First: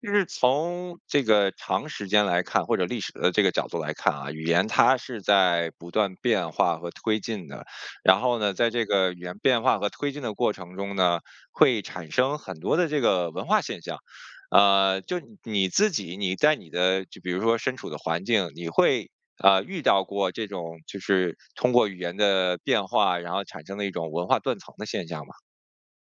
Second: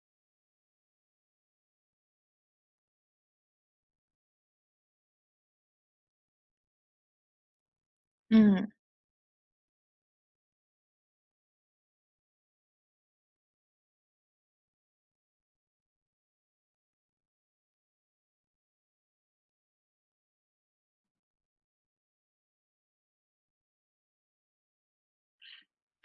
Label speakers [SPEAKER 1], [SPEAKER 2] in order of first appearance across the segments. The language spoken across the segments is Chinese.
[SPEAKER 1] 就是从这个长时间来看，或者历史的这个角度来看啊，语言它是在不断变化和推进的。然后呢，
[SPEAKER 2] 嗯
[SPEAKER 1] 在这个语言变化和推进的过程中呢，会产生很多的这个文化现象。就你自己，你在你的就比如说身处的环境，你会遇到过这种就是通过语言的变化，然后产生的一种文化断层的现象吗？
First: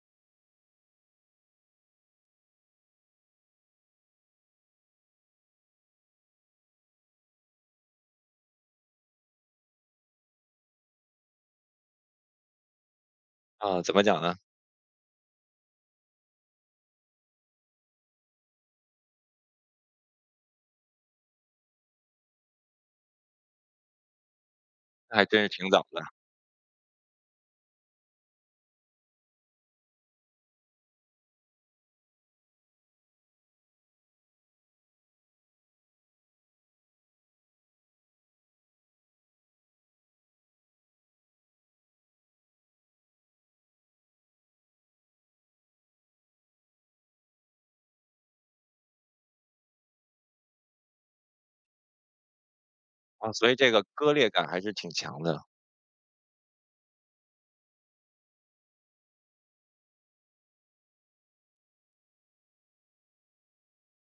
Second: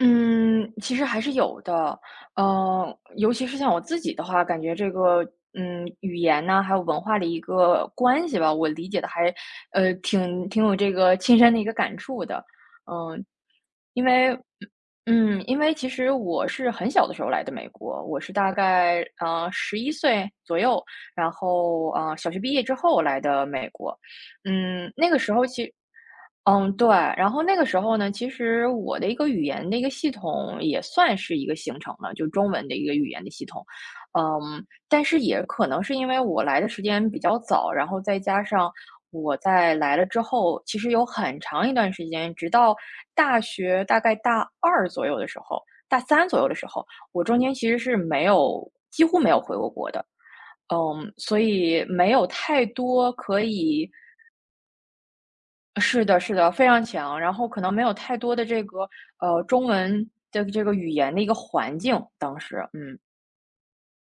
[SPEAKER 2] 嗯，其实还是有的。尤其是像我自己的话，感觉这个语言呐，还有文化的一个关系吧，我理解的还挺有这个亲身的一个感触的。嗯，
[SPEAKER 1] 啊、怎么
[SPEAKER 2] 因
[SPEAKER 1] 讲呢？
[SPEAKER 2] 为因为其实我是很小的时候来的美国，我是大概11岁左右，然后小学毕业之后来的美国。嗯，那个
[SPEAKER 1] 还
[SPEAKER 2] 时
[SPEAKER 1] 真
[SPEAKER 2] 候
[SPEAKER 1] 是挺早的。
[SPEAKER 2] 对。然后那个时候呢，其实我的一个语言的一个系统也算是一个形成了，就中文的一个语言的系统。嗯，但是也可能是因为我来的时间比较早，然后再加上我在来了之后，其实有很长一段时间，直到大学大概大二左右的时候，大三左右的时候，我中间其实是没有，几乎没有回过国的。嗯，所以没有太多
[SPEAKER 1] 啊，
[SPEAKER 2] 可
[SPEAKER 1] 所以这个
[SPEAKER 2] 以……
[SPEAKER 1] 割裂感还是挺强的。
[SPEAKER 2] 是的，是的，非常强。然后可能没有太多的这个中文的这个语言的一个环境，当时。嗯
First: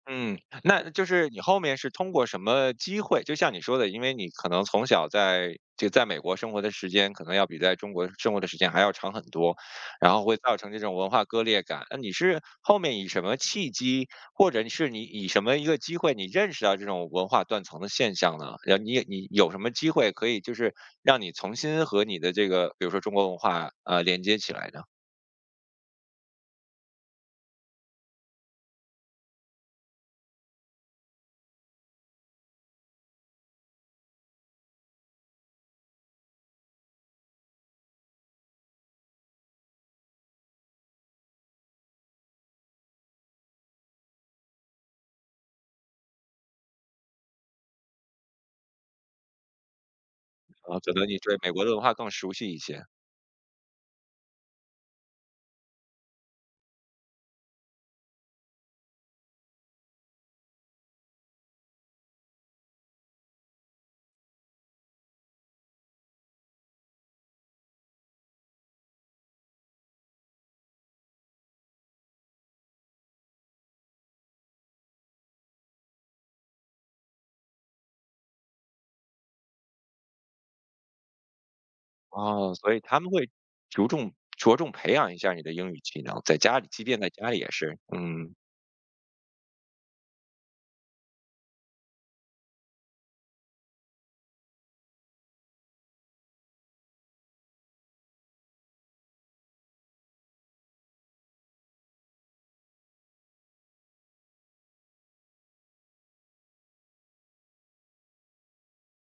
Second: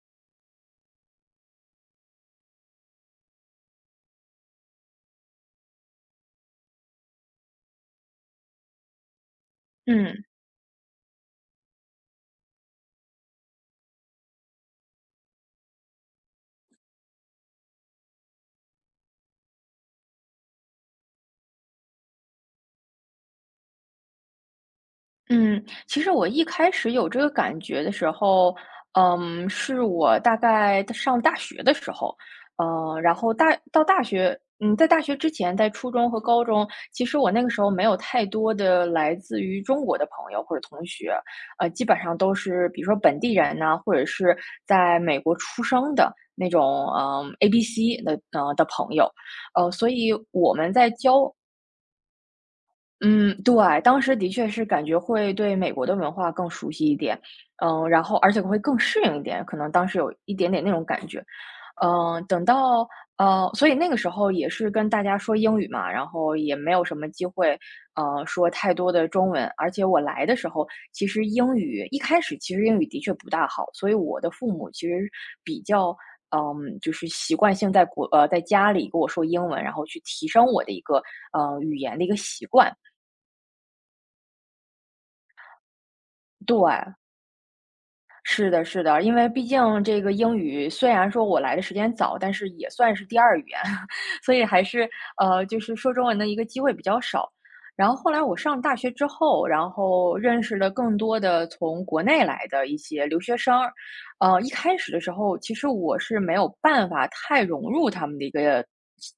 [SPEAKER 1] 嗯，那就是你后面是通过什么机会？就像你说的，因为你可能从小在就在美国生活的时间，可能要比在中国生活的时间还要长很多，然
[SPEAKER 2] 嗯。
[SPEAKER 1] 后会造成这种文化割裂感。那你是后面以什么契机，或者是你以什么一个机会，你认识到这种文化断层的现象呢？然后你有什么机会可以就是让你重新和你的这个，比如说中国文化连接起来呢？
[SPEAKER 2] 嗯，其实我一开始有这个感觉的时候，嗯，是我大概在上大学的时候。呃，然后大到大学，嗯，在大学之前，在初中和高中，其实我那个时候没有太多的来自于中国的朋友或者同学。基本上都是比如说本地人呐、或者是在美国出生的那种，嗯，A、B、C 的朋友。呃，所以我
[SPEAKER 1] 然
[SPEAKER 2] 们
[SPEAKER 1] 后
[SPEAKER 2] 在
[SPEAKER 1] 可能你
[SPEAKER 2] 交
[SPEAKER 1] 对美国的文化更熟悉一些。
[SPEAKER 2] 嗯，对，当时的确是感觉会对美国的文化更熟悉一点。嗯，然后而且会更适应一点，可能当时有一点点那种感觉。嗯，等到……所以那个时候也是跟大家说英语嘛，然后也没有什么机会，说太多的中文。而且我来的时候，其实英语一开始其实英语的确不大好，所以我的父母其实比较。嗯，就是习惯性在家里跟我说英文，然后去提升我的一个语言的一个习
[SPEAKER 1] 哦，所
[SPEAKER 2] 惯。
[SPEAKER 1] 以他们会着重培养一下你的英语技能，在家
[SPEAKER 2] 对，
[SPEAKER 1] 里，即便在家里也是，嗯，
[SPEAKER 2] 是的，是的，因为毕竟这个英语虽然说我来的时间早，但是也算是第二语言，所以还是就是说中文的一个机会比较少。然后后来我上大学之后，然后认识了更多的从国内来的一些留学生儿。一开始的时候，其实我是没有办法太融入他们的一个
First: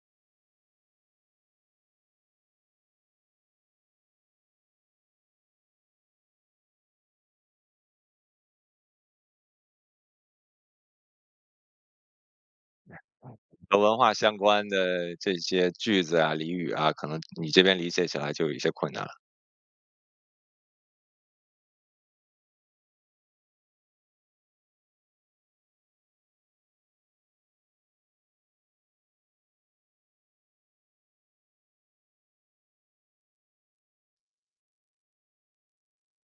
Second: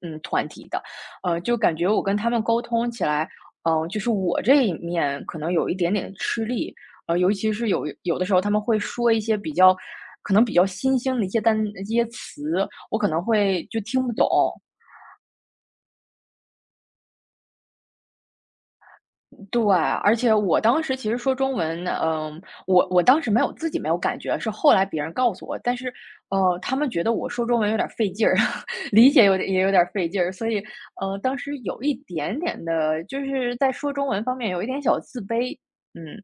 [SPEAKER 2] 团体的。就感觉我跟他们沟通起来，就是我这一面可能有一点点吃力。尤其是有的时候他们会说一些比较可能比较新兴的一些一些词，我可能会
[SPEAKER 1] 和
[SPEAKER 2] 就
[SPEAKER 1] 文
[SPEAKER 2] 听不
[SPEAKER 1] 化
[SPEAKER 2] 懂。
[SPEAKER 1] 相关的这些句子啊、俚语啊，可能你这边理解起来就有一些困难。
[SPEAKER 2] 对，而且我当时其实说中文。嗯，我当时没有自己没有感觉，是后来别人告诉我。但是，他们觉得我说中文有点费劲儿，理解有点也有点费劲儿。所以，当时有一点点的，就是在说中文方面有一点小自卑。嗯，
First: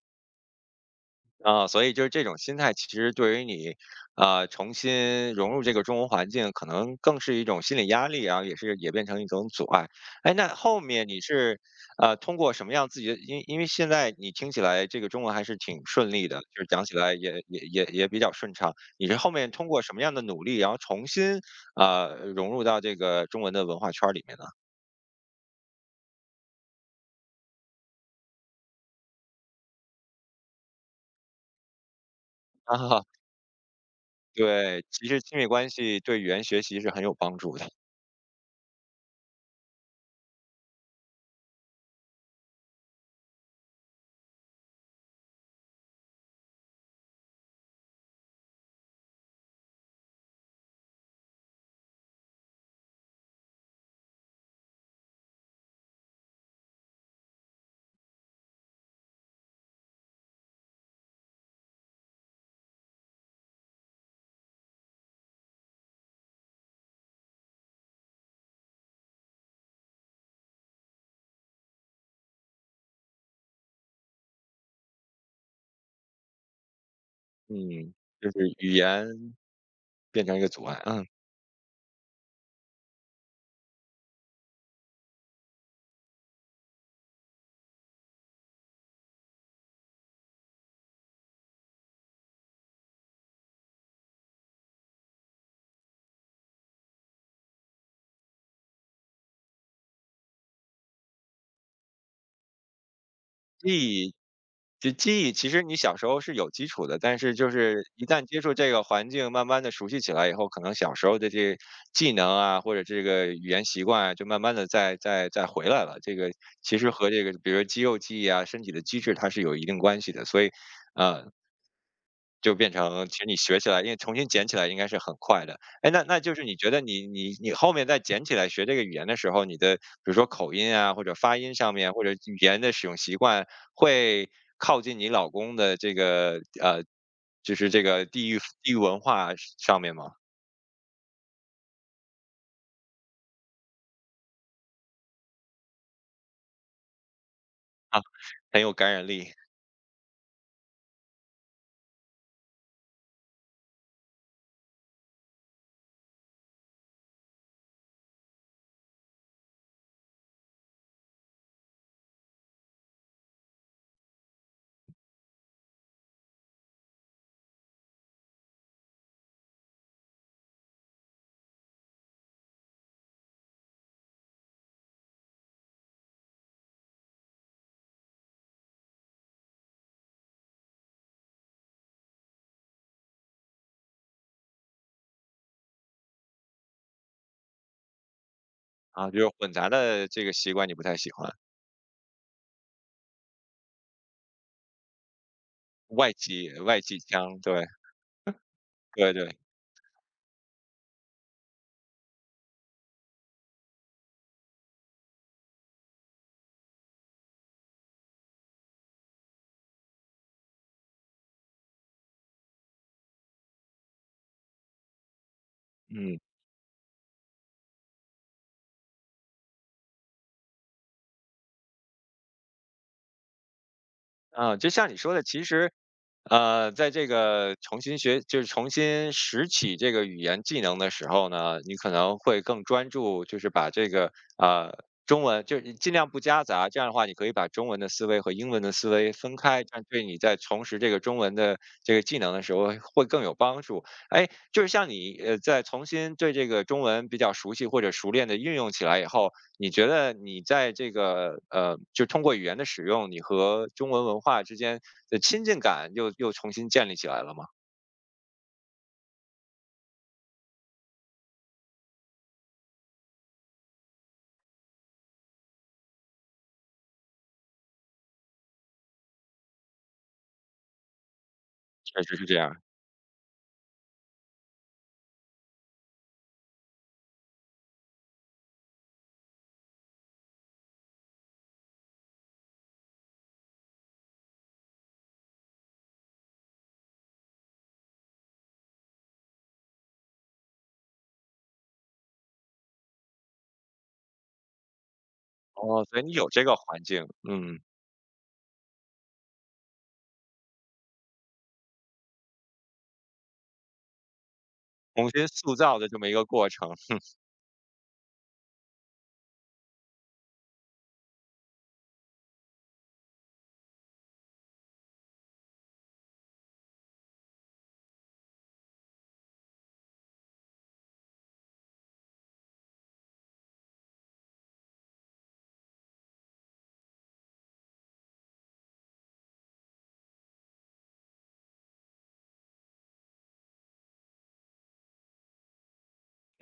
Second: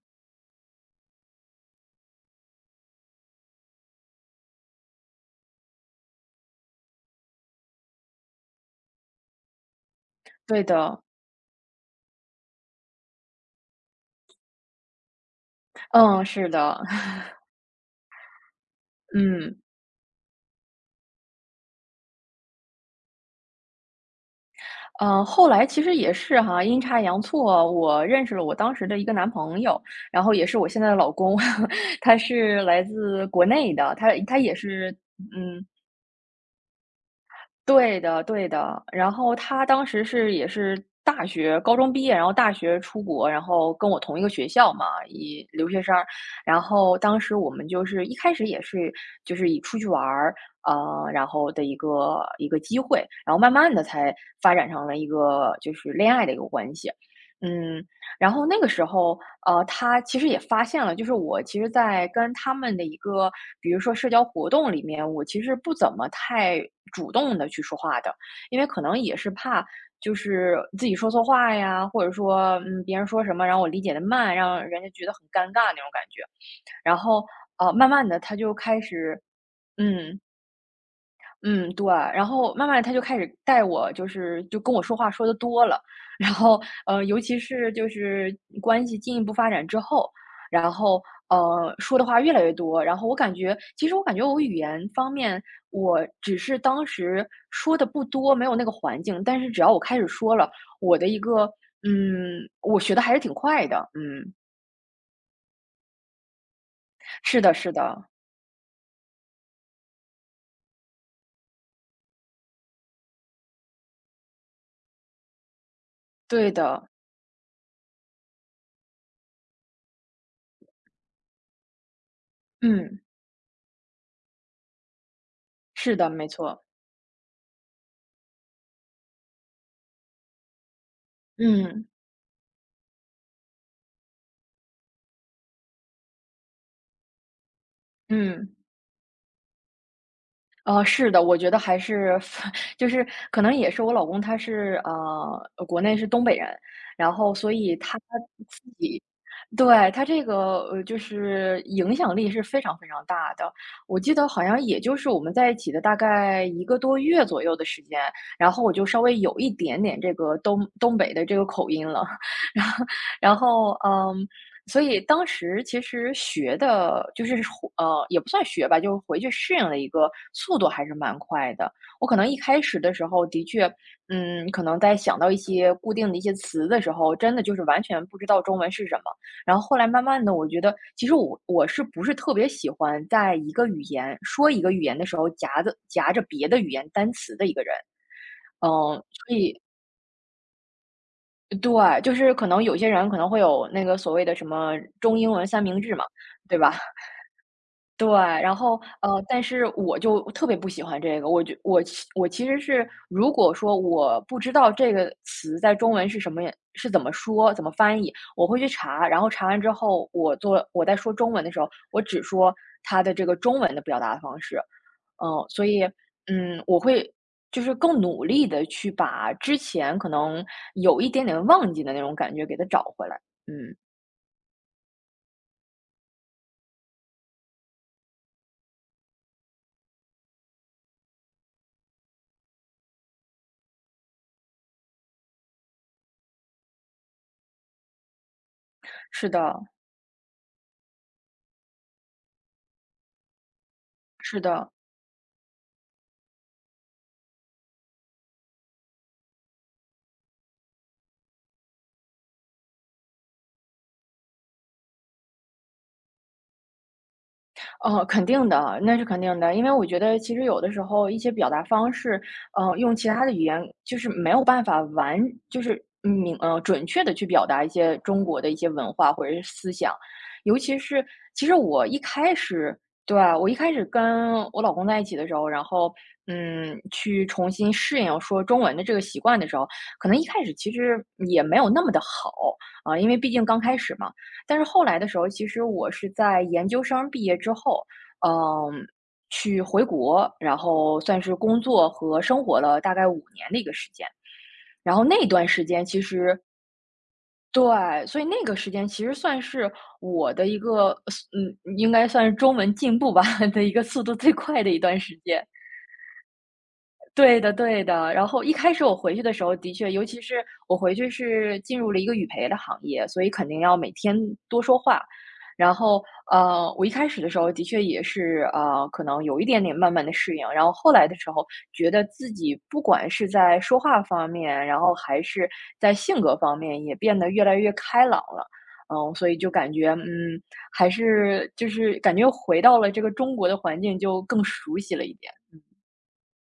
[SPEAKER 1] 啊，所以就是这种心态，其实对于你，重新融入这个中文环境，可能更是一种心理压力啊，也是也变成一种阻碍。哎，那
[SPEAKER 2] 对
[SPEAKER 1] 后
[SPEAKER 2] 的，
[SPEAKER 1] 面你是，通过什么样自己的？因为现在你听起来这个中文还是挺顺
[SPEAKER 2] 嗯，
[SPEAKER 1] 利的，
[SPEAKER 2] 是
[SPEAKER 1] 就是
[SPEAKER 2] 的，
[SPEAKER 1] 讲起来也比较顺畅。你是 后面
[SPEAKER 2] 嗯。
[SPEAKER 1] 通过什么样的努力，然后重新融入到这个中文的文化圈儿里面呢？
[SPEAKER 2] 后来其实也是哈，阴差阳错，我认识了我当时的一个男朋友，然后也是我现在的老公，他是 来
[SPEAKER 1] 啊，
[SPEAKER 2] 自国内的，他也
[SPEAKER 1] 对，
[SPEAKER 2] 是，
[SPEAKER 1] 其实亲密
[SPEAKER 2] 嗯，
[SPEAKER 1] 关系对语言学习是很有帮助的。
[SPEAKER 2] 对的对的。然后他当时是也是大学高中毕业，然后大学出国，然后跟我同一个学校嘛，以留学生儿。然后当时我们就是一开始也是就是以出去玩儿，呃，然后的一个机会，然后慢慢的才发展成了一个就是恋爱的一个关系。嗯，然后那个时候，他其实也发现了，就是我其实，在跟他们的一个，比如说社交活动里面，我其实不怎么太主动的去说话的。因为可能也是怕就是自己说错话呀，或者说别人说什么，然后我理解的慢，让人家觉得很尴尬那种感觉。然后慢
[SPEAKER 1] 嗯，
[SPEAKER 2] 慢的
[SPEAKER 1] 就
[SPEAKER 2] 他
[SPEAKER 1] 是
[SPEAKER 2] 就
[SPEAKER 1] 语
[SPEAKER 2] 开
[SPEAKER 1] 言。
[SPEAKER 2] 始……嗯。
[SPEAKER 1] 变成一个阻碍，嗯，
[SPEAKER 2] 嗯，对，然后慢慢地他就开始带我就是就跟我说话说的多了。然后，尤其是就是关系进一步发展之后，然后，说的话越来越多，然后我感觉其实我感觉我语言方面，我只是当时说的不多，没有那个环境。但是只要我开始说了，我的一个嗯，我学的还是挺快的。
[SPEAKER 1] 第
[SPEAKER 2] 嗯，
[SPEAKER 1] 就记忆，其实你小时候是有基础的，但是
[SPEAKER 2] 是
[SPEAKER 1] 就
[SPEAKER 2] 的是
[SPEAKER 1] 是一
[SPEAKER 2] 的，
[SPEAKER 1] 旦接触这个环境，慢慢的熟悉起来以后，可能小时候的这技能啊，或者这个语言习惯啊，就慢慢的再回来了。这个
[SPEAKER 2] 对
[SPEAKER 1] 其
[SPEAKER 2] 的，
[SPEAKER 1] 实和这个，比如说肌肉记忆啊、身体的机制，它是有一定关系的。所以，呃，就变
[SPEAKER 2] 嗯，
[SPEAKER 1] 成其实你学起来，因为重新捡起来应该是很快的。哎，
[SPEAKER 2] 是
[SPEAKER 1] 那
[SPEAKER 2] 的，
[SPEAKER 1] 那
[SPEAKER 2] 没
[SPEAKER 1] 就是你
[SPEAKER 2] 错，
[SPEAKER 1] 觉得你后面再捡起来学这个语言的时候，你的比如说口音啊，或者发音上
[SPEAKER 2] 嗯，
[SPEAKER 1] 面，或者语言的使用习惯，会靠近你老公的这个就是这个地域
[SPEAKER 2] 嗯。
[SPEAKER 1] 地域文化上面吗？
[SPEAKER 2] 是的，我觉得还是 就是可能也是我老公他是国内是东北人，然后所以他
[SPEAKER 1] 啊，
[SPEAKER 2] 自
[SPEAKER 1] 很有感
[SPEAKER 2] 己
[SPEAKER 1] 染力。
[SPEAKER 2] 对他这个就是影响力是非常非常大的。我记得好像也就是我们在一起的大概一个多月左右的时间，然后我就稍微有一点点这个东北的这个口音了。然后嗯，所以当时其实学的就是也不算学吧，就是回去适应的一个速度还是蛮快的。我可能一开始的时候的确，嗯，可能在想到一些固定的一些词的时候，真的就是完全不知道中文是什么。然后后来慢慢的，我觉得其实我是不是特别喜欢在一个语言说一个语言的时候夹着别的语言单词的一个人。嗯，
[SPEAKER 1] 啊，就是
[SPEAKER 2] 所
[SPEAKER 1] 混
[SPEAKER 2] 以
[SPEAKER 1] 杂的这个习惯你不太喜欢，
[SPEAKER 2] 对，就是可能有些人可能会有那个所谓的什么中英文三明治嘛，
[SPEAKER 1] 外籍
[SPEAKER 2] 对吧？
[SPEAKER 1] 外籍腔，对
[SPEAKER 2] 对，然后，
[SPEAKER 1] 对对，
[SPEAKER 2] 但是我就特别不喜欢这个，我其实是如果说我不知道这个词在中文是什么是怎么说、怎么翻译，我会去查，然后查完之后，我在说中文的时候，我只说它的这个中文的表达方式。嗯，所以，
[SPEAKER 1] 嗯。
[SPEAKER 2] 嗯，我会就是更努力的去把之前可能有一点点忘记的那种感觉给它找回来。嗯，
[SPEAKER 1] 啊，就像你说的，其实，在这个重新学，就是重新拾起这个语言技能的时候呢，你可能会更专注，就是把这个中文，就是尽量不夹杂，这样的话，你可以把中文的思维和英文的思维
[SPEAKER 2] 是
[SPEAKER 1] 分
[SPEAKER 2] 的，
[SPEAKER 1] 开，这样对你在重拾这个中文的这个技能的时候会更有帮助。哎，
[SPEAKER 2] 是
[SPEAKER 1] 就是
[SPEAKER 2] 的。
[SPEAKER 1] 像你在重新对这个中文比较熟悉或者熟练的运用起来以后，你觉得你在这个就通过语言的使用，你和中文文化之间的亲近感又重新建立起来了吗？
[SPEAKER 2] 哦，肯定的，那是肯定的。因为我觉得其实有的时候一些表达方式，用其他的语言就是没有办法完，就是准确的去表达一些中国的一些文化或者是思想。尤其是其实我一
[SPEAKER 1] 确实是
[SPEAKER 2] 开
[SPEAKER 1] 这样。
[SPEAKER 2] 始，对啊，我一开始跟我老公在一起的时候，然后嗯，去重新适应说中文的这个习惯的时候，可能一开始其实也没有那么的好啊，因为毕竟刚开始嘛。但是后来的时候，其实我是在研究生毕业之后，嗯，去回国，然后算是工作和生活了大概5年的一个时间。然后那段时
[SPEAKER 1] 哦，
[SPEAKER 2] 间
[SPEAKER 1] 所
[SPEAKER 2] 其
[SPEAKER 1] 以你有
[SPEAKER 2] 实
[SPEAKER 1] 这个环境，嗯，
[SPEAKER 2] 对，所以那个时间其实算是我的一个，呃嗯，应该算是中文进步吧 的一个速度最快的一段
[SPEAKER 1] 重
[SPEAKER 2] 时
[SPEAKER 1] 新
[SPEAKER 2] 间。
[SPEAKER 1] 塑造的这么一个过程。
[SPEAKER 2] 对的对的，然后一开始我回去的时候，的确，尤其是我回去是进入了一个语培的行业，所以肯定要每天多说话。然后，我一开始的时候的确也是，可能有一点点慢慢的适应。然后后来的时候，觉得自己不管是在说话方面，然后还是在性格方面，也变得越来越开朗了。嗯，所以就感觉，嗯，还是就是感觉回到了这个中国的环境，就更熟悉了一点。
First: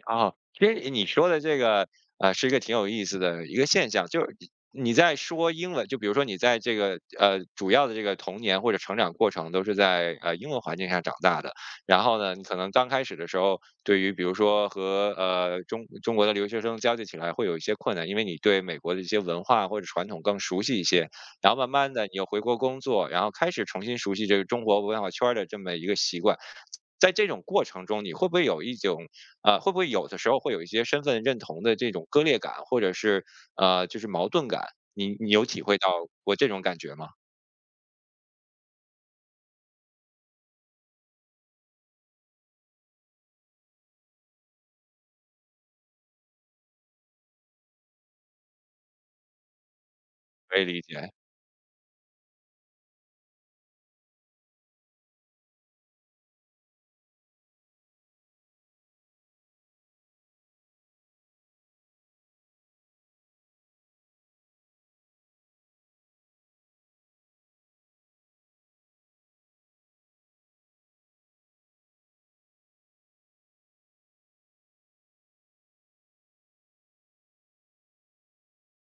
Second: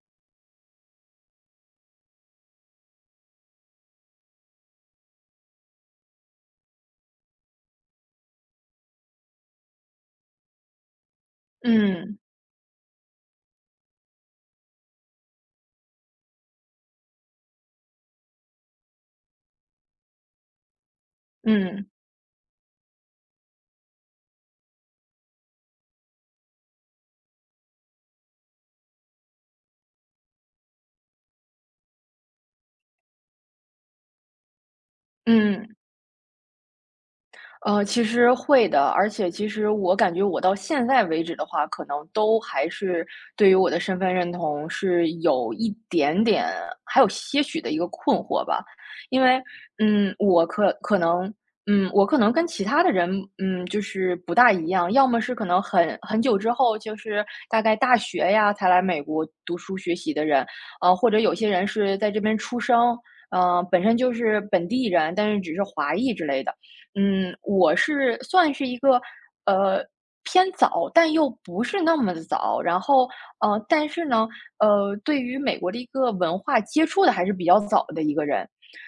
[SPEAKER 1] 啊，其实你说的这个，是一个挺有意思的一个现象，就是你你在说英文，就比如说你在这个主要的这个童年或者成长过程都是在英文环境下长大的，然后
[SPEAKER 2] 嗯
[SPEAKER 1] 呢，你可能刚开始的时候，对于比如说和中国的留学生交际起来会有一些困难，因为你对美国的一些文化或者传统更熟悉一些，然后慢
[SPEAKER 2] 嗯。
[SPEAKER 1] 慢的你又回国工作，然后开始重新熟悉这个中国文化圈儿的这么一个习惯，在这种过程中，你会不会有一种啊，会不会有的时候会有一些身份认同的这种割裂感，或者是就是矛盾感？你有体
[SPEAKER 2] 嗯，
[SPEAKER 1] 会到过这种感觉吗？
[SPEAKER 2] 其实会的，而且其实我感觉我到现在为止的话，可能都还是对于我的身份认同是有一点点，还有些许的一个困惑吧。因为，嗯，我
[SPEAKER 1] 可以
[SPEAKER 2] 可
[SPEAKER 1] 理
[SPEAKER 2] 可
[SPEAKER 1] 解。
[SPEAKER 2] 能，嗯，我可能跟其他的人，嗯，就是不大一样，要么是可能很久之后，就是大概大学呀才来美国读书学习的人，或者有些人是在这边出生，本身就是本地人，但是只是华裔之类的。嗯，我是算是一个，呃，偏早，但又不是那么早。然后，但是呢,对于美国的一个文化接触的还是比较早的一个人。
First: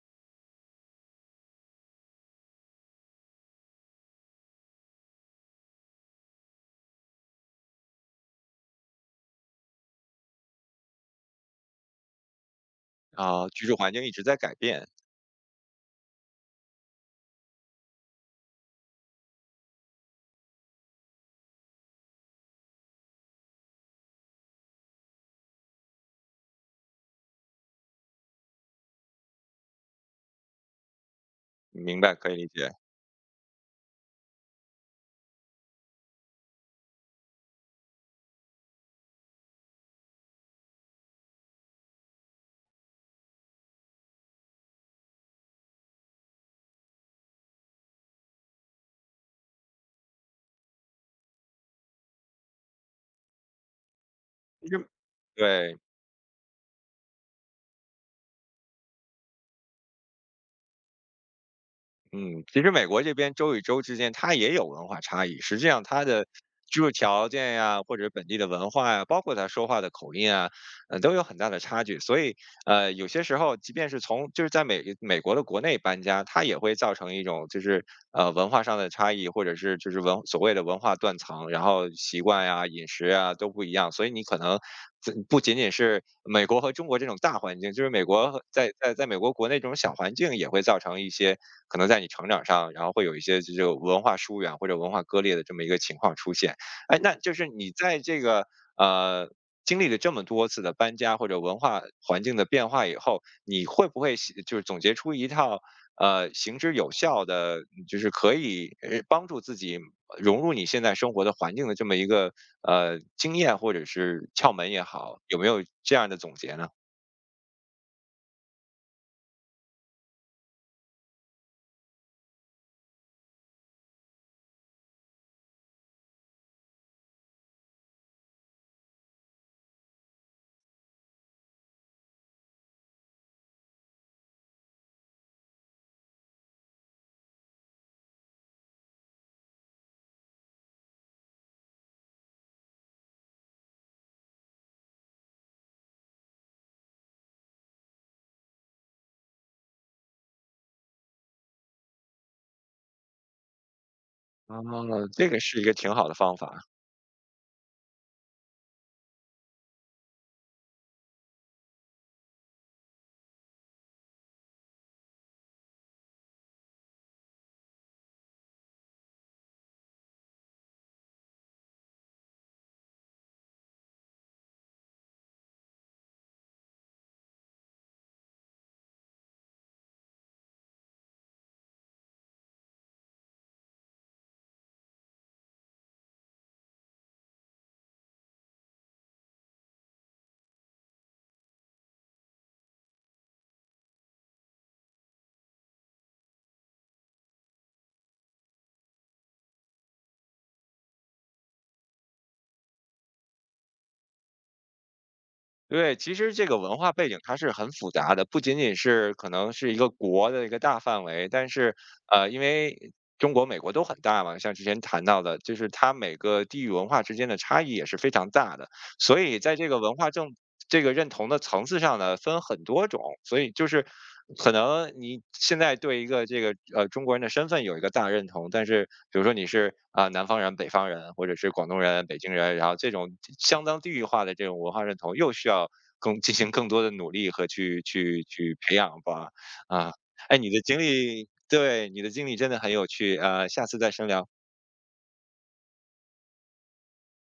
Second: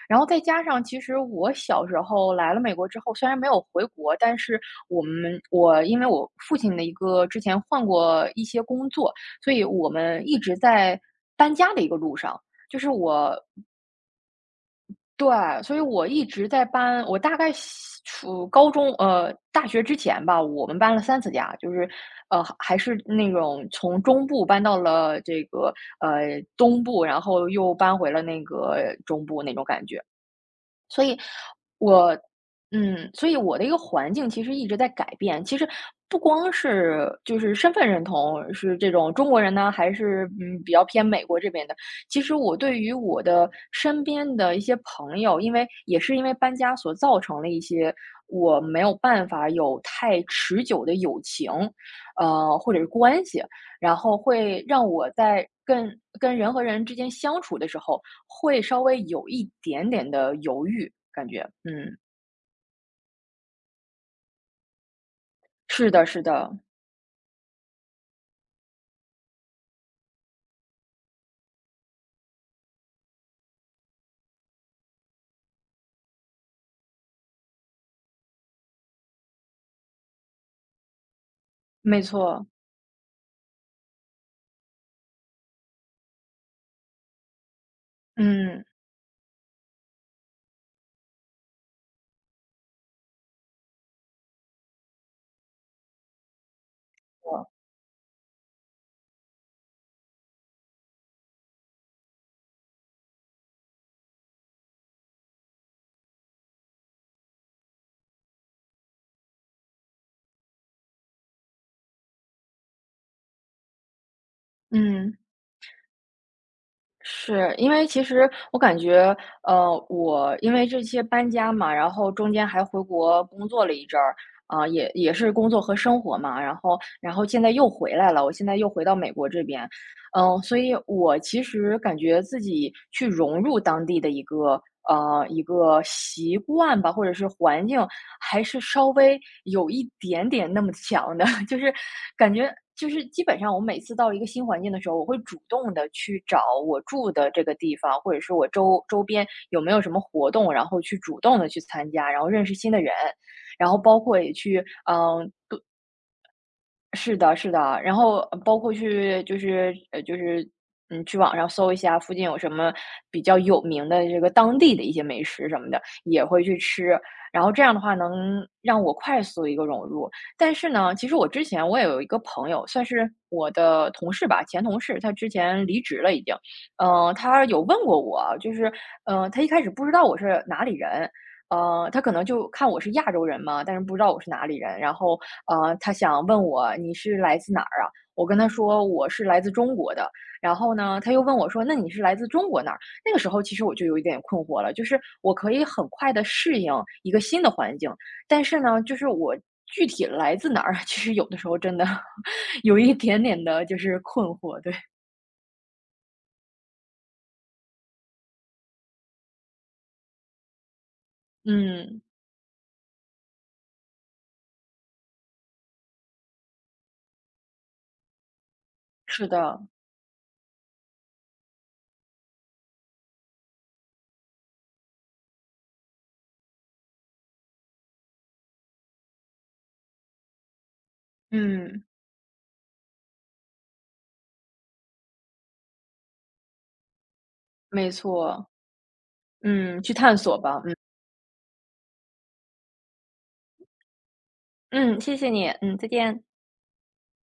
[SPEAKER 2] 然后再加上，其实我小时候来了美国之后，虽然没有回国，但是我因为我父亲的一个之前换过一些工作，所以我们一直在搬家的一个路上。就是我
[SPEAKER 1] 啊，居住环境一直在改变，
[SPEAKER 2] 对，所以我一直在搬，我大概西初高中大学之前吧，我们搬了三次家，就是，呃，还是那种从中部搬到了这个，东部，然后又搬回了那个中部那种感觉。所以
[SPEAKER 1] 明白，
[SPEAKER 2] 我
[SPEAKER 1] 可以理解。
[SPEAKER 2] 嗯，所以我的一个环境其实一直在改变。其实不光是就是身份认同是这种中国人呢，还是嗯比较偏美国这边的。其实我对于我的身边的一些朋友，因为也是因为搬家所造成了一些我没有办法有太持久的友情，或者是关系，然后会
[SPEAKER 1] 其实
[SPEAKER 2] 让我在
[SPEAKER 1] 对，
[SPEAKER 2] 跟人和人之间相处的时候。会稍微有一点点的犹豫，感觉，嗯，
[SPEAKER 1] 嗯，其实美国这边州与州之间它也有文化差异，实际上
[SPEAKER 2] 是
[SPEAKER 1] 它
[SPEAKER 2] 的，是
[SPEAKER 1] 的
[SPEAKER 2] 的，
[SPEAKER 1] 居住条件呀，或者本地的文化呀，包括他说话的口音啊，都有很大的差距，所以有些时候即便是从就是在美国的国内搬家，它也会造成一种就是文化上的差异，或者是就是文所谓的文化断层，然后
[SPEAKER 2] 没
[SPEAKER 1] 习惯
[SPEAKER 2] 错，
[SPEAKER 1] 呀、饮食啊都不一样，所以你可能这不仅仅是美国和中国这种大环境，就是美国和
[SPEAKER 2] 嗯，
[SPEAKER 1] 在美国国内这种小环境也会造成一些可能在你成长上，然后会有一些就是文化疏远或者文化割裂的这么一个情况出现。哎，那就是
[SPEAKER 2] 我
[SPEAKER 1] 你在这个。呃，经历了这么多次的搬家或者文化环境的变化以后，你会不会是就是总结出一套行之有效的，就是可以帮助自己融入你现在生活的环境的这么一个经验或者是窍门也
[SPEAKER 2] 嗯，
[SPEAKER 1] 好，有没有这样的总结呢？
[SPEAKER 2] 是因为其实我感觉，我因为这些搬家嘛，然后中间还回国工作了一阵儿，啊、也是工作和生活嘛，然后现在又回来了，我现在又回到美国这边，嗯，所以我其实感觉自己去融入当地的一个一个习惯吧，或者是环境，还是稍微有一点点那么强的。就是感觉就是基本上我每次到一个新环境的时候，我会主动的去找我住的这个地方，或者是我周边有没有什么活动，然后去主动的去参加，然后认识新的人。然后包括也
[SPEAKER 1] 啊，
[SPEAKER 2] 去，
[SPEAKER 1] 这个是一个挺好的方法。
[SPEAKER 2] 是的，是的，然后包括去就是嗯，去网上搜一下附近有什么比较有名的这个当地的一些美食什么的，也会去吃。然后这样的话，能让我快速一个融入。但是呢，其实我之前我也有一个朋友，算是我的同事吧，前同事，他之前离职了已经。嗯、他有问过我，就是嗯、他一开始不知道我是哪里人，他可能就看我是亚洲人嘛，但是不知道我是哪里人。然后，他想问我你是来自哪儿啊？我跟他说我是来自中国的。然后呢，他又问我说，那你是来自中国哪儿？那个时候其实我就有一点困惑了，就是我可以很快的适应一个新的环境，但是呢，就是我具体来自哪儿，其实有的时候真的 有一点点的就是困惑。对，
[SPEAKER 1] 对，其实这个文化背景它是很复杂的，不仅仅是可能是一个国的一个大范围，但是
[SPEAKER 2] 嗯，
[SPEAKER 1] 因为中国、美国都很大嘛，像之前谈到的，就是它每个地域文化之间的差异也是非常大的。所
[SPEAKER 2] 是
[SPEAKER 1] 以在
[SPEAKER 2] 的，
[SPEAKER 1] 这个文化正这个认同的层次上呢，分很多种，所以就是可能你现在对一个这个中国人的身份有一个大认同，但是比如说你是啊、南方人、北方人，或者是广东
[SPEAKER 2] 嗯，
[SPEAKER 1] 人、北京人，然后这种相当地域化的这种文化认同，又需要更进行更多的努力和
[SPEAKER 2] 没错，
[SPEAKER 1] 去培养吧，
[SPEAKER 2] 嗯，去
[SPEAKER 1] 啊、
[SPEAKER 2] 探
[SPEAKER 1] 哎，
[SPEAKER 2] 索
[SPEAKER 1] 你
[SPEAKER 2] 吧，
[SPEAKER 1] 的
[SPEAKER 2] 嗯。
[SPEAKER 1] 经历，对你的经历真的很有趣，下次再深聊。
[SPEAKER 2] 嗯，谢谢你，嗯，再见。